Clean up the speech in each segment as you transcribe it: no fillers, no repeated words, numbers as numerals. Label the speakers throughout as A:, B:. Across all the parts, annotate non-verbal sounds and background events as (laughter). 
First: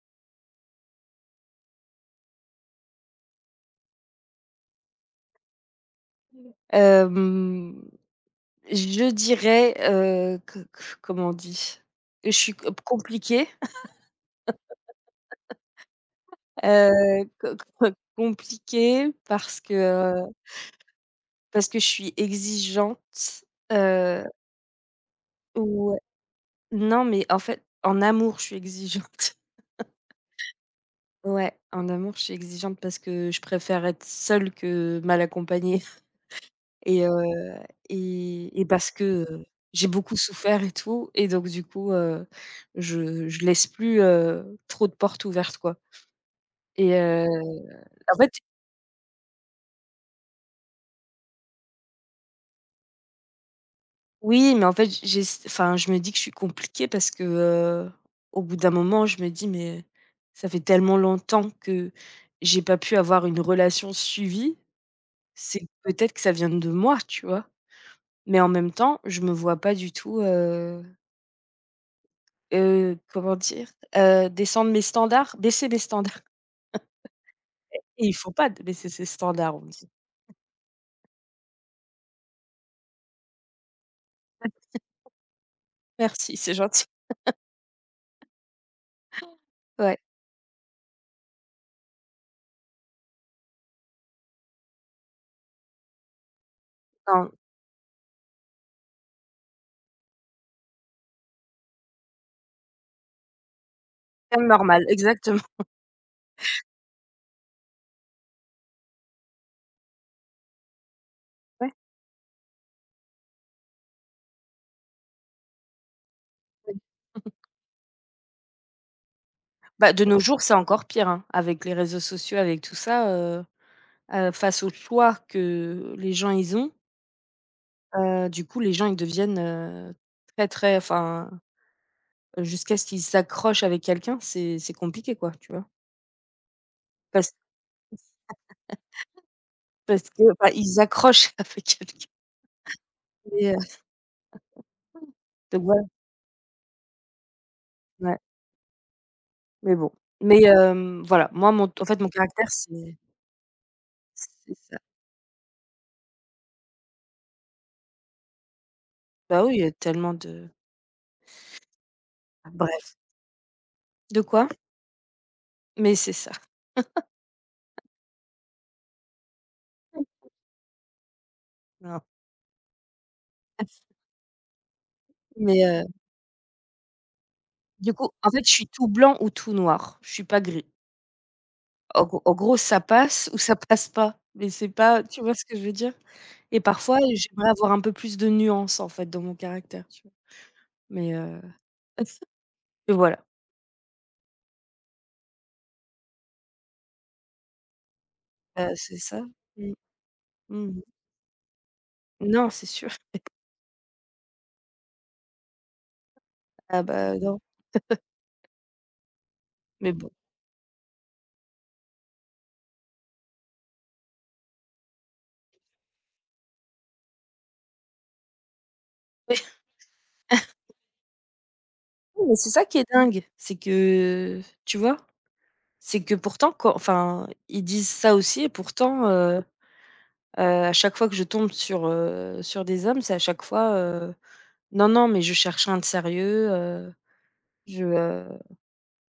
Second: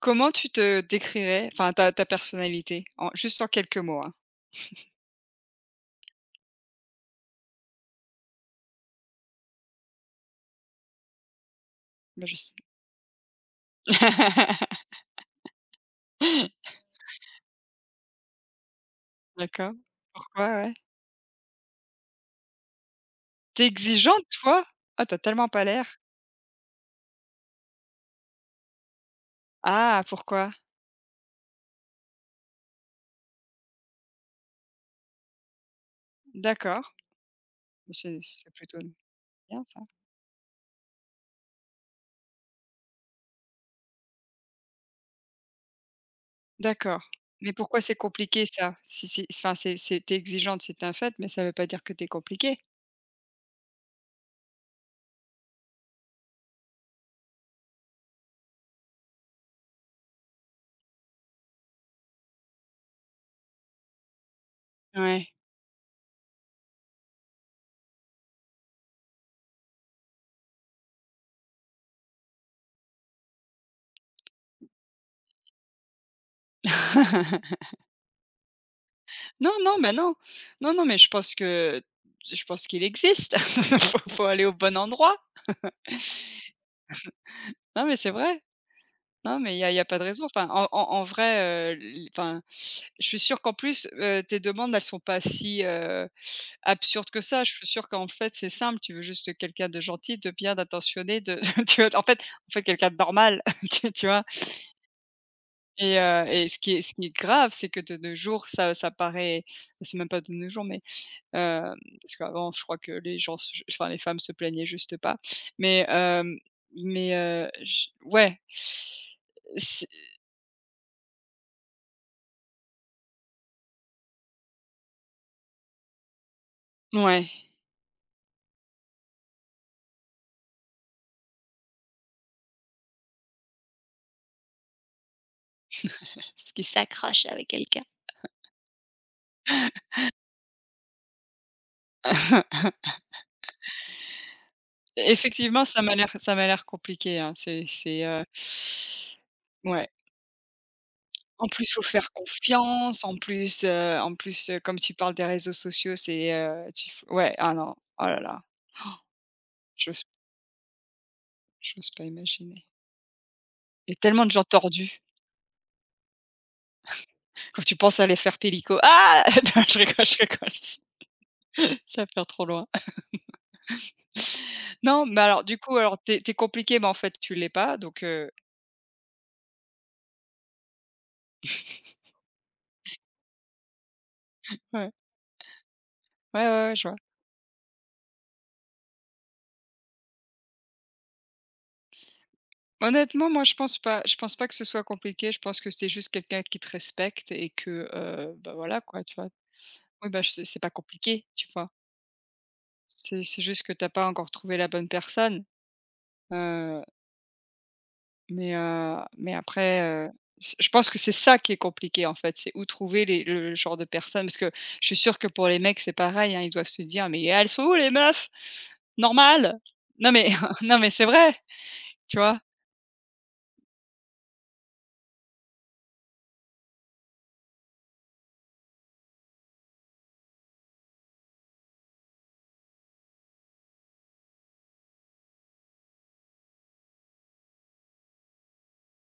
A: Comment tu te décrirais, enfin ta personnalité? En juste en quelques mots, hein.
B: Hem, je dirais, que comment on dit?
A: Moi
B: Que
A: je
B: je suis
A: sais.
B: compliquée,
A: (laughs)
B: heu, co co (laughs) compliquée parce
A: D'accord.
B: que, heu,
A: Pourquoi? Ouais.
B: parce que je suis exigeante,
A: Tu exigeante
B: heu,
A: toi? Ah t'as tellement pas
B: ouais.
A: l'air.
B: Non, mais en fait, en amour, je suis exigeante. (laughs)
A: Ah pourquoi?
B: Ouais, en amour, je suis exigeante parce que je préfère être seule que mal accompagnée.
A: D'accord.
B: Et heu
A: Bah, c'est
B: et
A: plutôt
B: parce que, heu,
A: bien ça.
B: j'ai beaucoup souffert et tout, et donc du coup, je laisse plus, trop de portes ouvertes, quoi, et
A: D'accord. Mais pourquoi c'est
B: en fait
A: compliqué ça? Si enfin c'est tu exigeante, c'est un fait, mais ça veut pas dire que t'es compliquée.
B: oui, mais en fait, je me dis que je suis compliquée parce que, au bout d'un moment, je me dis: «Mais ça fait tellement longtemps que j'ai pas pu avoir une relation suivie,
A: Ouais.
B: c'est peut-être que ça vient de moi», tu vois? Mais en même temps, je me vois pas du tout. Comment dire? Descendre mes standards, baisser mes standards.
A: (laughs)
B: Et il faut pas d baisser ses
A: Non,
B: standards, on me
A: non,
B: dit.
A: mais non. Non, non, mais je pense qu'il existe. (laughs) Faut aller au bon endroit.
B: Merci, c'est gentil.
A: Non, mais c'est vrai. Non, mais il y a
B: Ouais.
A: pas de raison. Enfin, en vrai, l enfin, je suis sûre qu'en plus, tes demandes, elles sont pas si, absurdes que
B: Non,
A: ça. Je suis sûre qu'en fait, c'est simple, tu veux juste quelqu'un de gentil, de bien, d'attentionné, de (laughs) tu vois? En fait, quelqu'un de normal, (laughs) tu vois?
B: même normal, exactement.
A: Et ce qui est grave, c'est que de nos jours, ça paraît c'est même pas de nos jours, mais
B: Ouais,
A: hem, parce qu'avant, je crois que les gens se enfin, les femmes se plaignaient juste pas. Mais
B: ouais.
A: mais j ouais. C'est
B: Bah, de nos jours, c'est encore pire, hein, avec les réseaux sociaux, avec tout ça, heu face aux choix que les gens, ils ont,
A: ouais.
B: du coup, les gens, ils deviennent, très, très enfin, jusqu'à ce qu'ils s'accrochent avec quelqu'un, c'est compliqué, quoi, tu vois?
A: Parce qu'il s'accroche
B: Parce
A: avec quelqu'un.
B: parce que, bah, ils accrochent (laughs) avec quelqu'un,
A: (laughs)
B: et heu, donc
A: Effectivement, ça
B: voilà,
A: m'a l'air compliqué, hein. C'est,
B: ouais. Mais
A: ouais.
B: bon, voilà,
A: En
B: moi mon
A: plus, faut
B: en fait mon
A: faire
B: caractère, c'est
A: confiance, en plus,
B: c'est ça.
A: comme tu parles des réseaux sociaux, c'est, tu f ouais, ah non, oh là là,
B: Bah, oui, il y a
A: j'ose
B: tellement de
A: j'ose pas imaginer.
B: bref.
A: Il y a
B: De
A: tellement de gens
B: quoi?
A: tordus,
B: Mais c'est ça.
A: quand tu penses à les faire pélico ah! (laughs) Non, je rigole, (laughs)
B: Non.
A: ça part trop loin.
B: (laughs)
A: (laughs) Non, mais alors du
B: Mais
A: coup, alors t'es es tu mais en fait, tu l'es pas
B: du
A: donc
B: coup, en fait, je suis tout blanc ou tout noir, je suis pas gris.
A: (laughs)
B: En gros, ça passe ou ça passe pas, mais c'est
A: ouais.
B: pas, tu vois ce que je veux dire? Et
A: Ouais, je vois.
B: parfois, j'aimerais avoir un peu plus de nuances, en fait, dans mon caractère, tu vois? Mais heu, (laughs) mais voilà,
A: Honnêtement, moi, je pense pas. Je pense pas que ce soit compliqué. Je pense que c'est juste quelqu'un qui te respecte et que, bah, voilà,
B: c'est
A: quoi, tu
B: ça.
A: vois?
B: Mmh.
A: Oui, bah, c'est
B: Mmh
A: pas
B: mh.
A: compliqué, tu vois?
B: Non, c'est sûr.
A: C'est juste que t'as pas encore trouvé la bonne personne, heu,
B: Ah bah, non,
A: mais après,
B: mais
A: heu,
B: bon.
A: c je pense que c'est ça qui est compliqué, en fait. C'est où trouver les le genre de personne parce que je suis sûre que pour les mecs, c'est pareil, hein. Ils doivent se dire: «Mais elles sont où les meufs Normal non mais (laughs) non mais c'est vrai, tu
B: Oui, mais
A: vois?
B: c'est ça qui est dingue, c'est que, tu vois? C'est que pourtant quand enfin, ils disent ça aussi, et pourtant, à chaque fois que je tombe sur des hommes, c'est à chaque fois: «Non, non, mais je cherche un de sérieux, je, heu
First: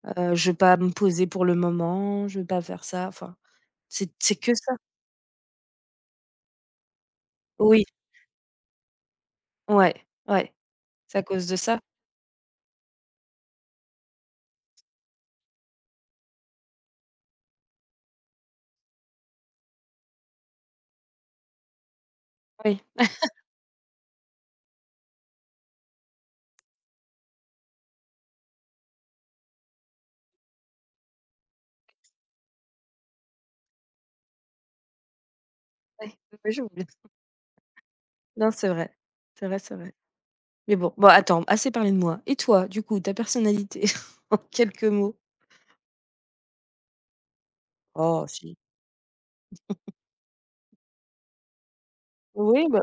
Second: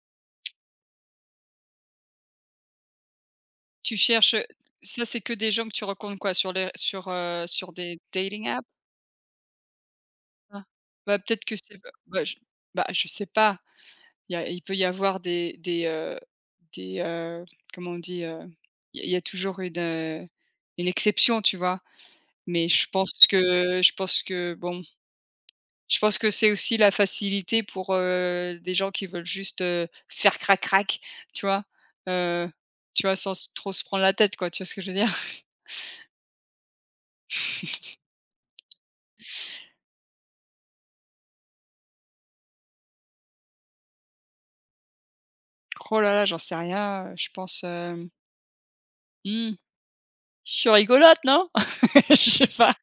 B: je veux pas me poser pour le moment, je veux pas faire ça». Enfin,
A: Tu
B: c'est
A: cherches,
B: que ça.
A: ça c'est que des gens que tu rencontres quoi? Sur sur
B: Oui,
A: des dating apps?
B: ouais, ouais,
A: Bah,
B: c'est à
A: peut-être
B: cause
A: que
B: de
A: c'est,
B: ça.
A: bah, je sais pas. Il peut y avoir des des, heu, comment on dit? Il y a toujours une exception, tu vois? Mais
B: Oui,
A: je pense que bon, je pense que c'est aussi la facilité pour, des gens qui veulent juste, faire crac crac, tu vois? Heu, Sans s trop se prendre la tête quoi, tu vois ce que je veux dire?
B: oui, oui, je voulais non, c'est vrai. C'est vrai, c'est vrai. Mais bon, attends, assez parlé de moi, et toi, du coup, ta personnalité (laughs) en quelques mots?
A: Oh là là, j'en sais rien, je pense,
B: Oh si.
A: mmh, je suis rigolote, non? (laughs) Je sais
B: Oui,
A: pas.
B: bah,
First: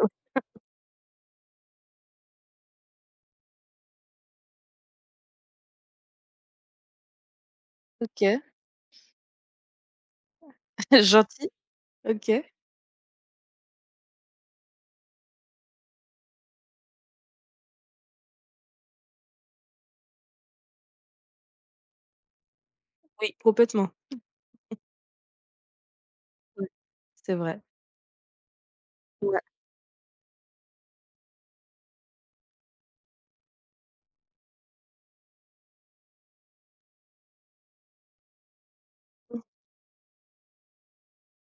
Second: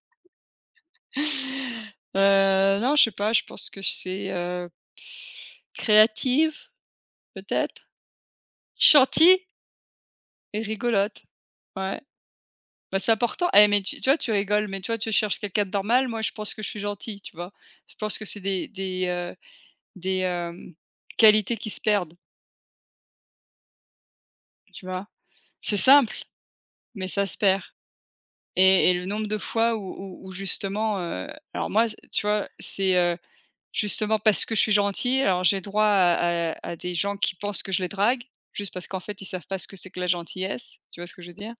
A: Non, je sais pas, je pense que c'est, créative, peut-être?
B: OK.
A: Gentille et
B: (laughs)
A: rigolote.
B: Gentil,
A: Ouais.
B: OK.
A: Bah, c'est important. Eh, mais tu vois, tu rigoles, mais tu vois, tu cherches quelqu'un de normal, moi, je pense que je suis gentille, tu vois? Je pense que c'est des qualités qui se perdent,
B: Oui. Complètement.
A: tu vois? C'est simple,
B: Ouais,
A: mais ça
B: c'est
A: se
B: vrai.
A: perd et le nombre de
B: Ouais.
A: fois où justement, alors moi, c tu vois, c'est, justement parce que je suis gentille, alors j'ai droit à des gens qui pensent que je les drague, juste parce qu'en fait, ils savent pas ce que c'est que la gentillesse, tu vois ce que je veux dire?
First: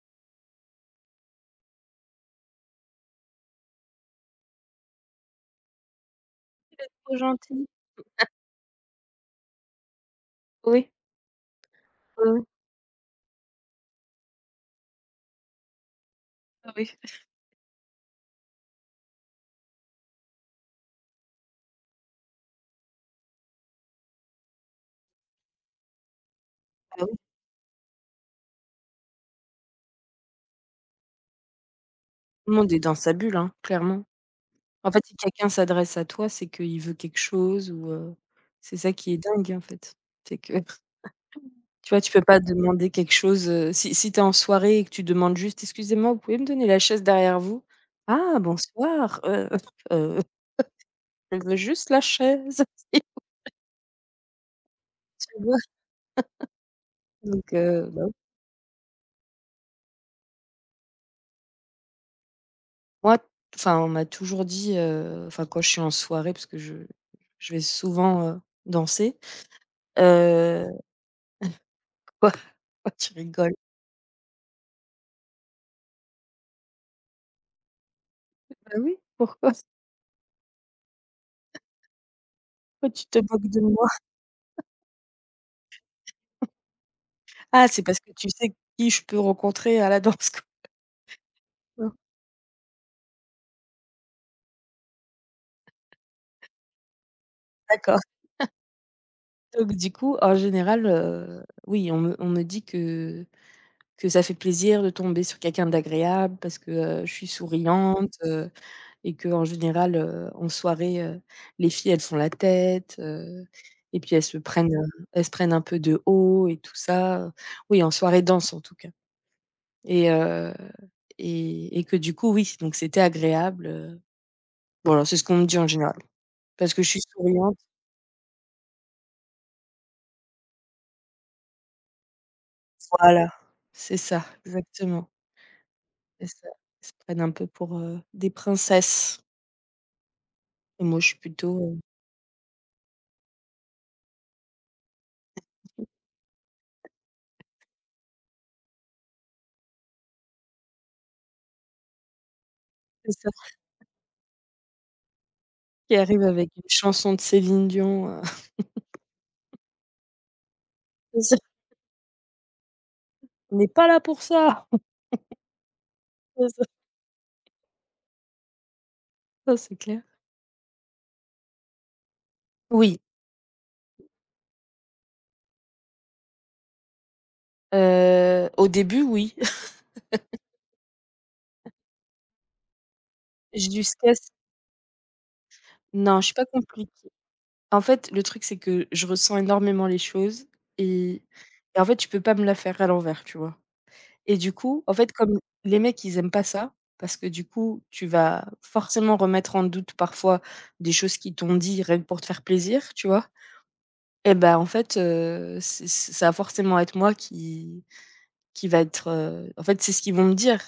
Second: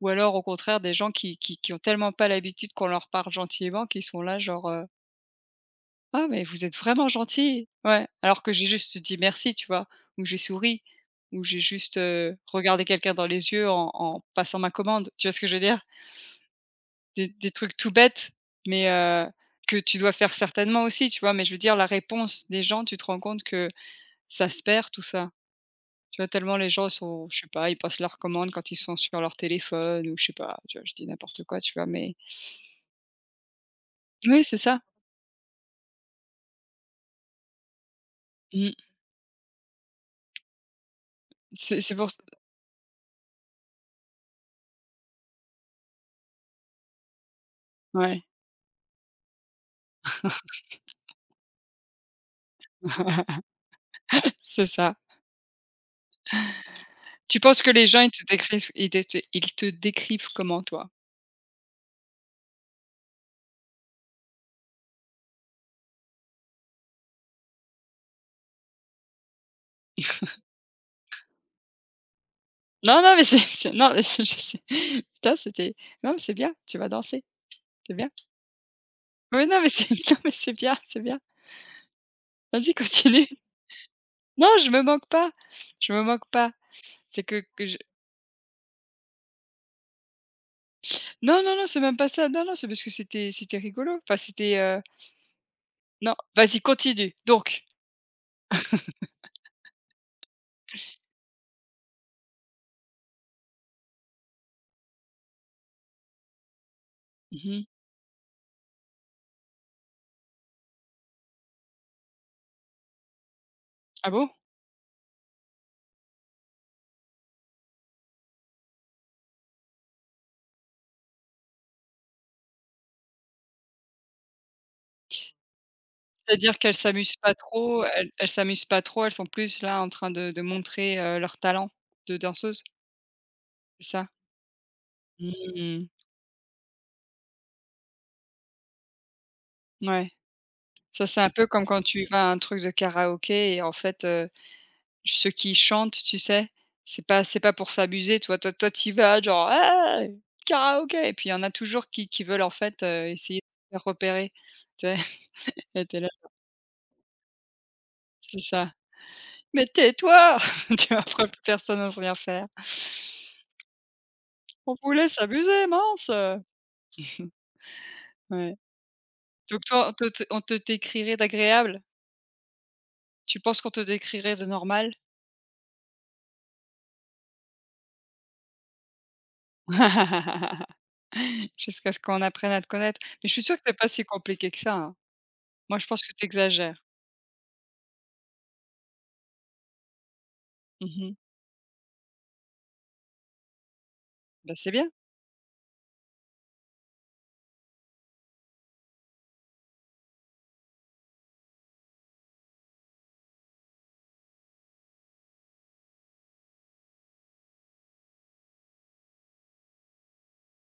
A: Ou alors au contraire des gens qui ont tellement pas l'habitude qu'on leur parle gentiment, qu'ils sont là genre, «Ah mais vous êtes vraiment
B: Trop gentil.
A: gentille!» Ouais, alors que j'ai juste dit: «Merci», tu vois? Ou j'ai souri,
B: Oui,
A: ou j'ai juste,
B: oui, oui, oui, oui.
A: regardé quelqu'un dans les yeux en passant ma commande, tu vois ce que je veux dire?
B: Ah
A: Des trucs tout bêtes, mais que tu dois faire certainement aussi, tu vois? Mais je veux dire la réponse des gens, tu te rends compte que ça se perd tout ça. Tu vois? Tellement les gens
B: oui.
A: sont je sais pas, ils passent leurs commandes quand ils sont sur leur téléphone ou je sais pas, tu vois? Je dis n'importe quoi, tu vois? Mais
B: Tout le monde est dans sa bulle, hein, clairement.
A: oui, c'est ça.
B: En fait, si quelqu'un s'adresse à toi, c'est qu'il veut quelque chose, ou
A: Mmh.
B: c'est ça qui est dingue, en fait. C'est que (laughs)
A: C'est
B: tu
A: c'est
B: vois,
A: pour
B: tu
A: ç
B: peux pas demander quelque chose, si tu es en soirée et que tu demandes juste: «Excusez-moi, vous pouvez me donner la chaise derrière vous?»
A: ouais.
B: «Ah bonsoir, heu, (laughs) je veux juste la chaise», (laughs)
A: (laughs) C'est ça.
B: tu vois?
A: Tu
B: Donc
A: penses que les
B: heu,
A: gens,
B: bah
A: ils te décrivent ils te décrivent comment, toi?
B: Moi, enfin, on m'a toujours dit, enfin, quand je suis en soirée, parce que je vais souvent, danser, heu quoi? (laughs) Pourquoi
A: Non,
B: tu
A: non, mais c'est
B: rigoles?
A: c'est non, mais c'est je sais. Putain, c'était non, mais c'est bien, tu vas danser, c'est bien.
B: Bah oui,
A: Oui,
B: pourquoi?
A: non, mais c'est (laughs) non, mais c'est bien, c'est bien. Vas-y,
B: Pourquoi tu te
A: continue.
B: moques de moi?
A: Non, je me moque pas, je me moque pas. C'est que
B: Ah,
A: je
B: c'est parce que tu sais qui je peux rencontrer à la danse, quoi.
A: non, non, non, c'est
B: Mmh.
A: même pas ça. Non, non, c'est parce que c'était rigolo. Enfin, c'était, non, vas-y, continue. Donc
B: D'accord. Donc du coup, en général, oui, on me dit que ça fait plaisir de tomber sur quelqu'un d'agréable parce que, je suis
A: mmh.
B: souriante, et que, en général, en soirée, les filles, elles font la tête, et
A: Ah
B: puis elles
A: bon?
B: se prennent, heu, elles se prennent un peu de haut et tout ça, Oui, en soirée danse, en tout cas, et heu et que du coup, oui, donc c'était agréable, Bon, alors, c'est ce qu'on me dit en général
A: C'est-à-dire
B: parce
A: qu'elles
B: que je suis
A: s'amusent pas
B: souriante.
A: trop, elles s'amusent pas trop, elles sont plus là en train de montrer, leur talent de danseuse,
B: Voilà,
A: c'est
B: c'est
A: ça?
B: ça, exactement,
A: Mmh.
B: c'est ça. Ils se prennent un peu pour, des princesses,
A: Ouais.
B: et moi,
A: Ça,
B: je suis
A: c'est un peu
B: plutôt,
A: comme quand tu vas à un truc de karaoké et en fait, ceux qui chantent, tu sais? C'est pas pour s'amuser, toi, t'y vas genre: «Hey, karaoké!» Et puis il y en a toujours qui veulent en fait,
B: c'est ça,
A: essayer de se faire repérer, tu sais? (laughs) Et
B: qui
A: tu là
B: arrive avec une chanson de Céline Dion,
A: c'est ça. «Mais tais-toi!» (laughs) Tu vois?
B: C'est
A: Après
B: ça.
A: plus personne n'ose rien faire.
B: (laughs) «On n'est pas là pour ça!»
A: «On voulait s'amuser, amuser, mince!»
B: C'est ça.
A: Ouais.
B: Non,
A: Donc
B: c'est
A: toi,
B: clair.
A: on te décrirait d'agréable?
B: Oui,
A: Tu penses qu'on te décrirait de normal?
B: au début, oui. (laughs)
A: (laughs) Jusqu'à ce qu'on apprenne à te connaître. Mais je suis sûre que c'est pas si
B: Jusqu'à ce
A: compliqué que ça, hein. Moi, je pense que
B: Non,
A: tu
B: je suis pas
A: exagères.
B: compliquée. En fait, le truc, c'est que je ressens énormément les choses,
A: Mmh.
B: et et en fait, je peux pas me la faire à l'envers, tu vois? Et du
A: Bah, c'est
B: coup,
A: bien.
B: en fait, comme les mecs, ils aiment pas ça, parce que du coup, tu vas forcément remettre en doute parfois des choses qu'ils t'ont dit rien que pour te faire plaisir, tu vois? Et bah, en fait, c'est ça va forcément être moi qui va être, en fait, c'est ce qu'ils vont me dire:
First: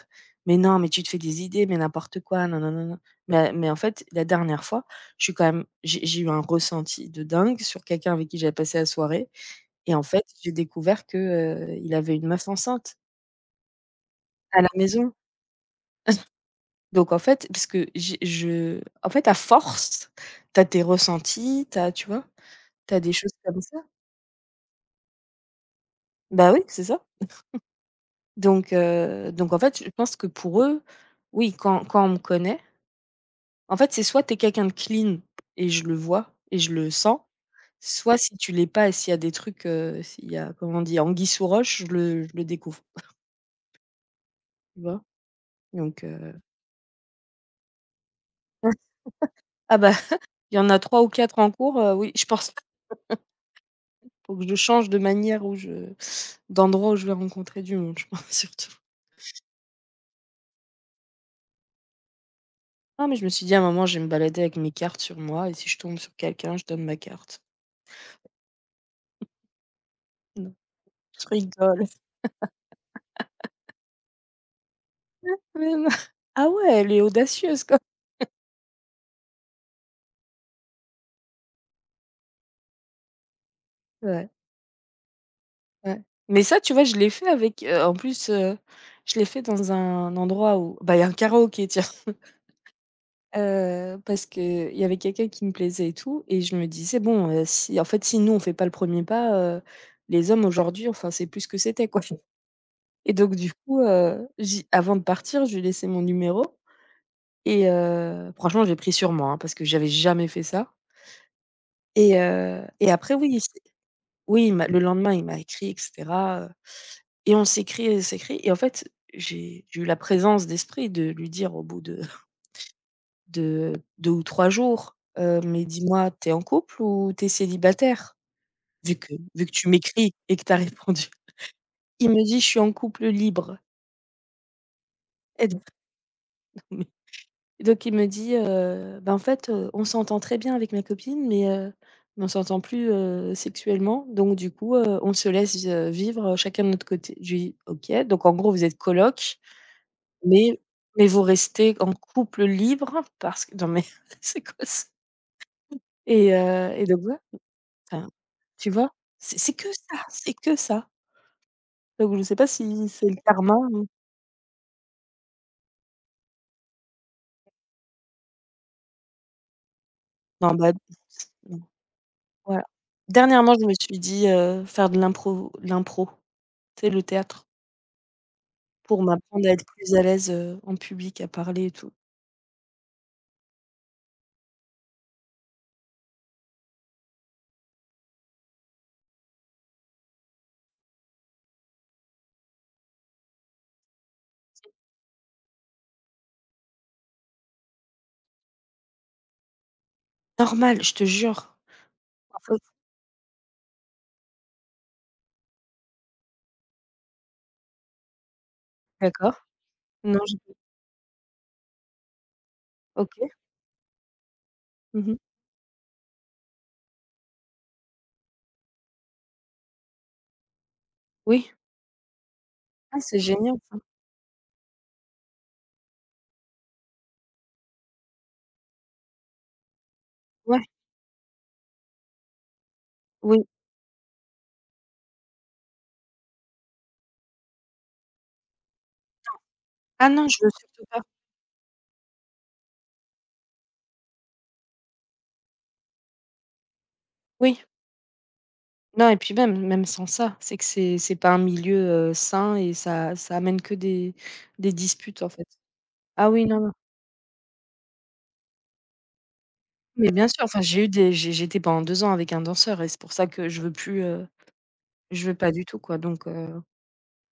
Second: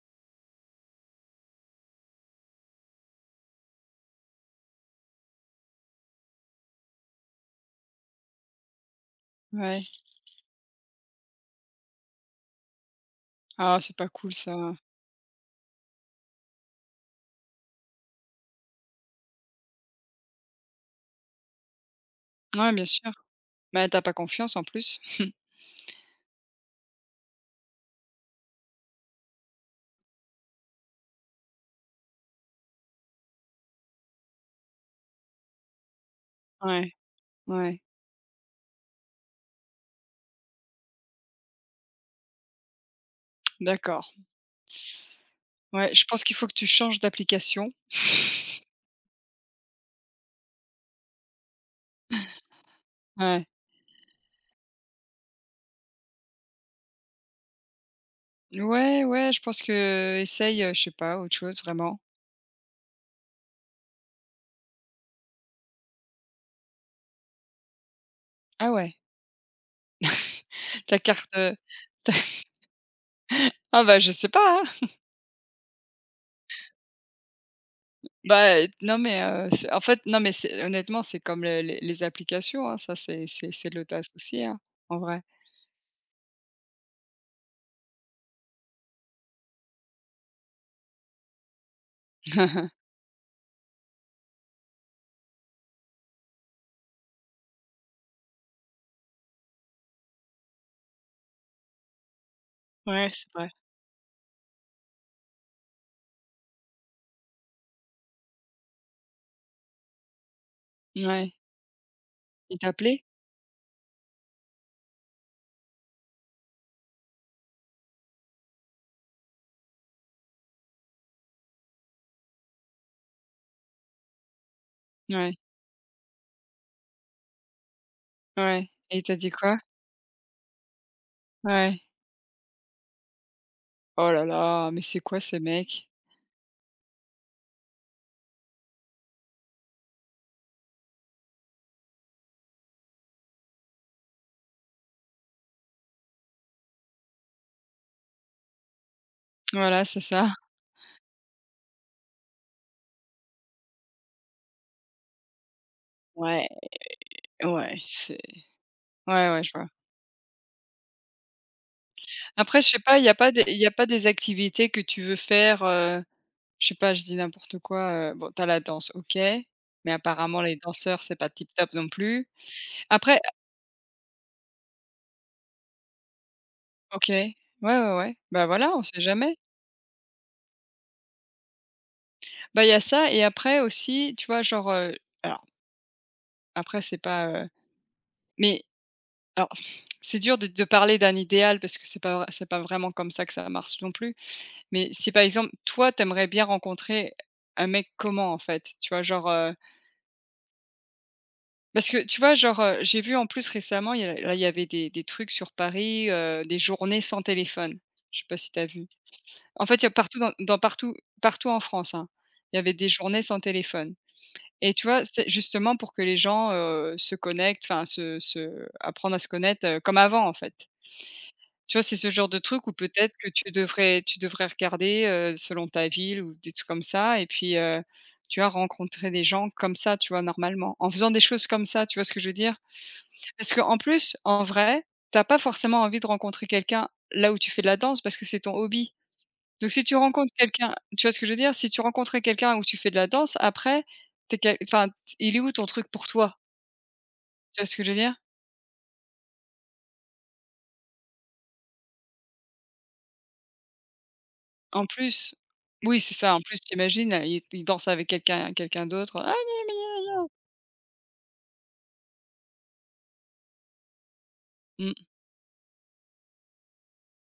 B: «Mais non, mais tu te fais des idées, mais n'importe quoi, non, non, non, non. Mais en fait, la dernière fois, je suis quand même j'ai eu un ressenti de dingue sur quelqu'un avec qui j'avais passé la soirée,
A: Ouais.
B: et en fait, j'ai découvert que, il avait une meuf enceinte
A: Ah, c'est pas cool
B: à la
A: ça.
B: maison. Donc en fait, parce que j'ai je en fait, à force, t'as tes ressentis, t'as, tu vois?
A: Ouais, bien
B: T'as
A: sûr.
B: des choses comme ça.
A: Mais t'as pas confiance en plus. (laughs)
B: Bah oui, c'est ça. Donc en fait, je pense que pour eux, oui, quand on me connaît. En fait, c'est soit tu es quelqu'un de clean et je le vois et je le
A: Ouais,
B: sens,
A: ouais.
B: soit si tu l'es pas et s'il y a des trucs, s'il y a, comment on dit, anguille sous roche, je le découvre,
A: D'accord.
B: tu vois?
A: Ouais,
B: Donc
A: je pense qu'il
B: heu,
A: faut que tu changes d'application. (laughs)
B: ah bah, il y en a 3 ou 4 en cours, oui, je pense (laughs)
A: Ouais.
B: faut que je change de manière où je d'endroit où je vais rencontrer du monde, je pense (laughs) surtout.
A: Ouais, je pense que essaye, je sais pas, autre chose vraiment.
B: Non, mais je me suis dit à un moment, je vais me balader avec mes cartes sur moi, et si je tombe sur quelqu'un, je donne ma carte.
A: Ah ouais,
B: Non,
A: (laughs) ta
B: je
A: carte,
B: rigole.
A: (laughs)
B: (laughs)
A: ah bah, je sais pas, hein.
B: Mais non. Ah ouais, elle est audacieuse quoi.
A: Bah, non mais, c'est en fait, non mais c'est honnêtement, c'est comme le les applications, hein, ça c'est c'est l'audace
B: Ouais.
A: aussi, hein, en vrai.
B: Ouais. Mais ça, tu vois, je l'ai fait avec, en plus, je l'ai fait dans un endroit où, bah, il y a un karaoké, tiens. (laughs)
A: (laughs)
B: Parce qu'il y avait quelqu'un qui me plaisait et tout, et je me disais: «Bon, si en fait, si nous, on fait pas le premier pas, les hommes aujourd'hui, enfin, c'est plus ce que c'était, quoi». (laughs)
A: Ouais,
B: Et
A: c'est
B: donc
A: vrai.
B: du coup, j'ai avant de partir, je lui ai laissé mon numéro, franchement, j'ai pris sur moi, hein, parce que j'avais jamais fait ça,
A: Ouais.
B: et
A: Il
B: heu
A: t'a
B: et
A: appelé?
B: après, oui, c'est oui, il m'a, le lendemain, il m'a écrit et cetera. Et on s'écrit et s'écrit, et en fait, j'ai eu la présence d'esprit de lui dire au bout de (laughs) de deux ou 3 jours:
A: Ouais,
B: Mais dis-moi, t'es en couple ou t'es célibataire?
A: ouais
B: Vu
A: et il
B: que
A: t'a dit
B: vu que
A: quoi?
B: tu m'écris et que t'as (laughs) répondu».
A: Ouais.
B: Il me dit: «Je suis en couple libre»,
A: Oh là là, mais c'est quoi ces
B: et donc
A: mecs?
B: (laughs) mais donc il me dit: Bah, en fait, on s'entend très bien avec ma copine, mais on s'entend plus, sexuellement, donc du coup, on se laisse, vivre, chacun de notre côté». Je lui dis: «OK, donc en gros vous êtes coloc.
A: Voilà, c'est ça.
B: Mais mais vous restez en couple libre parce que?» Non mais (laughs) c'est quoi ça? Et
A: Ouais,
B: heu et donc voilà,
A: ouais,
B: enfin,
A: c'est
B: tu vois?
A: ouais,
B: C'est
A: ouais, je
B: c'est
A: vois.
B: que ça, c'est que ça. Donc je sais pas
A: Après, je sais
B: si
A: pas,
B: c'est le karma
A: il y a pas
B: ou
A: des activités que tu veux faire, je sais pas, je dis n'importe quoi, bon, t'as la danse, OK, mais apparemment
B: non,
A: les
B: bah,
A: danseurs, c'est pas tip
B: non,
A: top non plus.
B: voilà.
A: Après
B: Dernièrement, je me suis dit, faire de l'impro, tu sais, le
A: OK,
B: théâtre,
A: ouais, bah, voilà, on sait
B: pour
A: jamais.
B: m'apprendre à être plus à l'aise, en public, à parler et tout.
A: Bah, il y a ça et après aussi, tu vois, genre, alors après c'est pas, mais alors (sniffs) c'est dur de parler d'un idéal parce que c'est pas vr c'est pas vraiment comme ça que ça marche non plus, mais si par exemple, toi, t'aimerais bien rencontrer un mec comment en fait? Tu vois, genre,
B: Normal, je te jure.
A: parce que tu vois, genre,
B: (unintelligible)
A: j'ai vu en plus récemment, il y avait des trucs sur Paris, des journées sans téléphone. Je sais pas si tu as vu?
B: D'accord.
A: En fait, il y a partout
B: Non,
A: dans
B: j'ai
A: dans partout partout en France, hein, il y avait des
B: OK.
A: journées sans téléphone et tu vois,
B: Mmh mh.
A: c'est justement pour que les gens, se connectent, enfin se se apprendre à se connaître, comme avant, en fait.
B: Oui.
A: Tu vois, c'est ce genre de truc où
B: Ah,
A: peut-être
B: c'est
A: que
B: génial ça.
A: tu devrais regarder, selon ta ville ou des trucs comme ça et puis, tu vois, rencontrer des gens comme ça, tu vois,
B: Ouais,
A: normalement. En faisant des choses comme ça, tu vois ce que je veux dire?
B: oui.
A: Parce qu'en plus, en vrai, t'as pas forcément envie de rencontrer quelqu'un là où tu fais de la danse parce que c'est ton hobby. Donc si tu
B: Ah non,
A: rencontres
B: je veux
A: quelqu'un
B: surtout pas.
A: tu vois ce que je veux dire? Si tu rencontrais quelqu'un où tu fais de la danse, après, tu quel enfin, t- il est où ton truc pour toi?
B: Oui.
A: Tu vois ce que je veux dire?
B: Non, et puis même sans ça, c'est que c'est pas un milieu, sain, et ça amène que des
A: En
B: disputes, en
A: plus
B: fait.
A: oui, c'est
B: Ah
A: ça, en
B: oui,
A: plus
B: non, non,
A: t'imagines, imagines, il danse avec quelqu'un d'autre.
B: mais bien sûr, enfin, j'ai eu des j'ai j'étais pendant 2 ans avec un danseur et c'est pour ça que je veux plus,
A: Mmh.
B: je veux pas du tout, quoi,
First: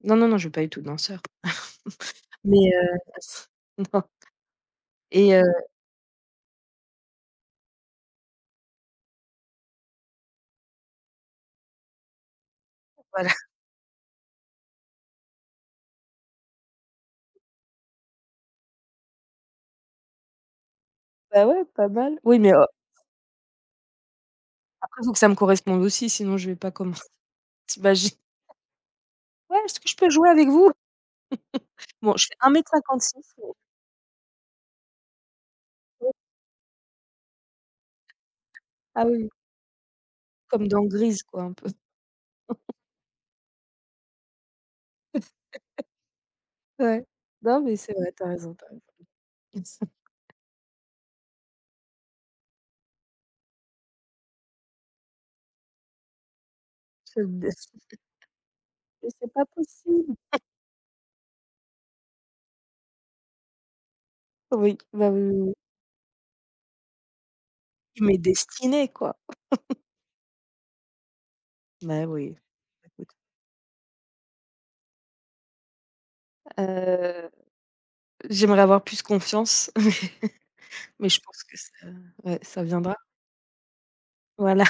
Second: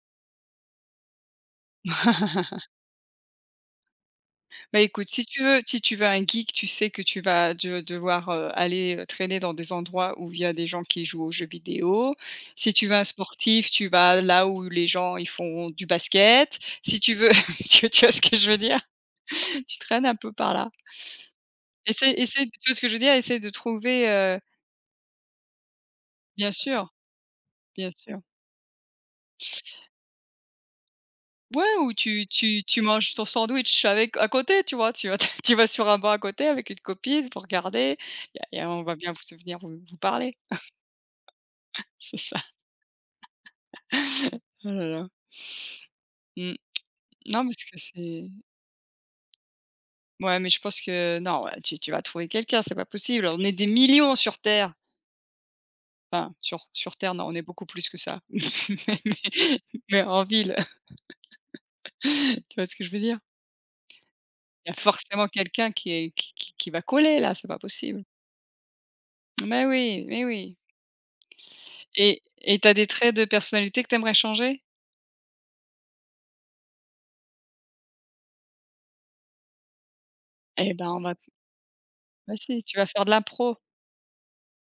B: non, non, non, je veux pas du tout de danseur,
A: (laughs)
B: mais heu, (laughs) non
A: Bah, écoute,
B: et heu,
A: si tu veux un geek, tu sais que tu vas de devoir, aller, traîner dans des endroits où il y a des gens qui jouent aux jeux vidéo. Si tu veux un
B: voilà. (laughs)
A: sportif, tu vas là où les gens, ils font du basket. Si tu veux (laughs) tu vois ce que je veux dire? Tu traînes un peu par là.
B: Bah, ouais, pas
A: Essaie
B: mal. Oui,
A: essaie
B: mais
A: tu vois ce que je veux dire? Essaie de trouver,
B: après faut que ça me corresponde aussi, sinon je
A: bien
B: vais pas
A: sûr,
B: comme (laughs)
A: bien
B: t'imagines.
A: sûr.
B: «Ouais, est-ce que je peux jouer avec vous?»
A: Ouais, ou
B: Bon, je
A: tu
B: fais 1
A: tu
B: m
A: tu manges ton
B: 56,
A: sandwich avec à côté, tu vois? Tu vas (laughs) tu vas sur un banc
B: mais
A: à côté avec une copine, pour regarder. Et on va
B: ah
A: bien vous
B: oui,
A: souvenir vous parlez.
B: comme dans Grise quoi, un peu.
A: C'est ça. Oh là là. Mmh.
B: Ouais.
A: Non
B: Non,
A: parce
B: mais
A: que
B: c'est vrai, tu as
A: c'est
B: raison, tu as raison. (laughs)
A: ouais, mais je pense que non, ouais, tu vas trouver quelqu'un, c'est pas possible. On est des millions sur terre. Enfin sur terre,
B: Je
A: non, on est
B: me
A: beaucoup
B: dis:
A: plus que ça. (laughs) Mais
B: «Mais
A: mais
B: c'est pas
A: mais
B: possible!»
A: en ville, (laughs) tu vois ce que je veux dire? Il y a
B: Oui, bah, oui,
A: forcément
B: oui, oui.
A: quelqu'un qui est qui va coller là, c'est pas possible.
B: Il destiné, quoi.
A: Mais oui
B: Bah,
A: et
B: oui.
A: t'as des
B: Écoute.
A: traits de personnalité que t'aimerais changer?
B: Heu, J'aimerais avoir plus confiance, (laughs)
A: Eh ben, on
B: mais
A: va
B: je pense que ça,
A: bah
B: ouais, ça
A: si, tu vas
B: viendra.
A: faire de l'impro.
B: Voilà.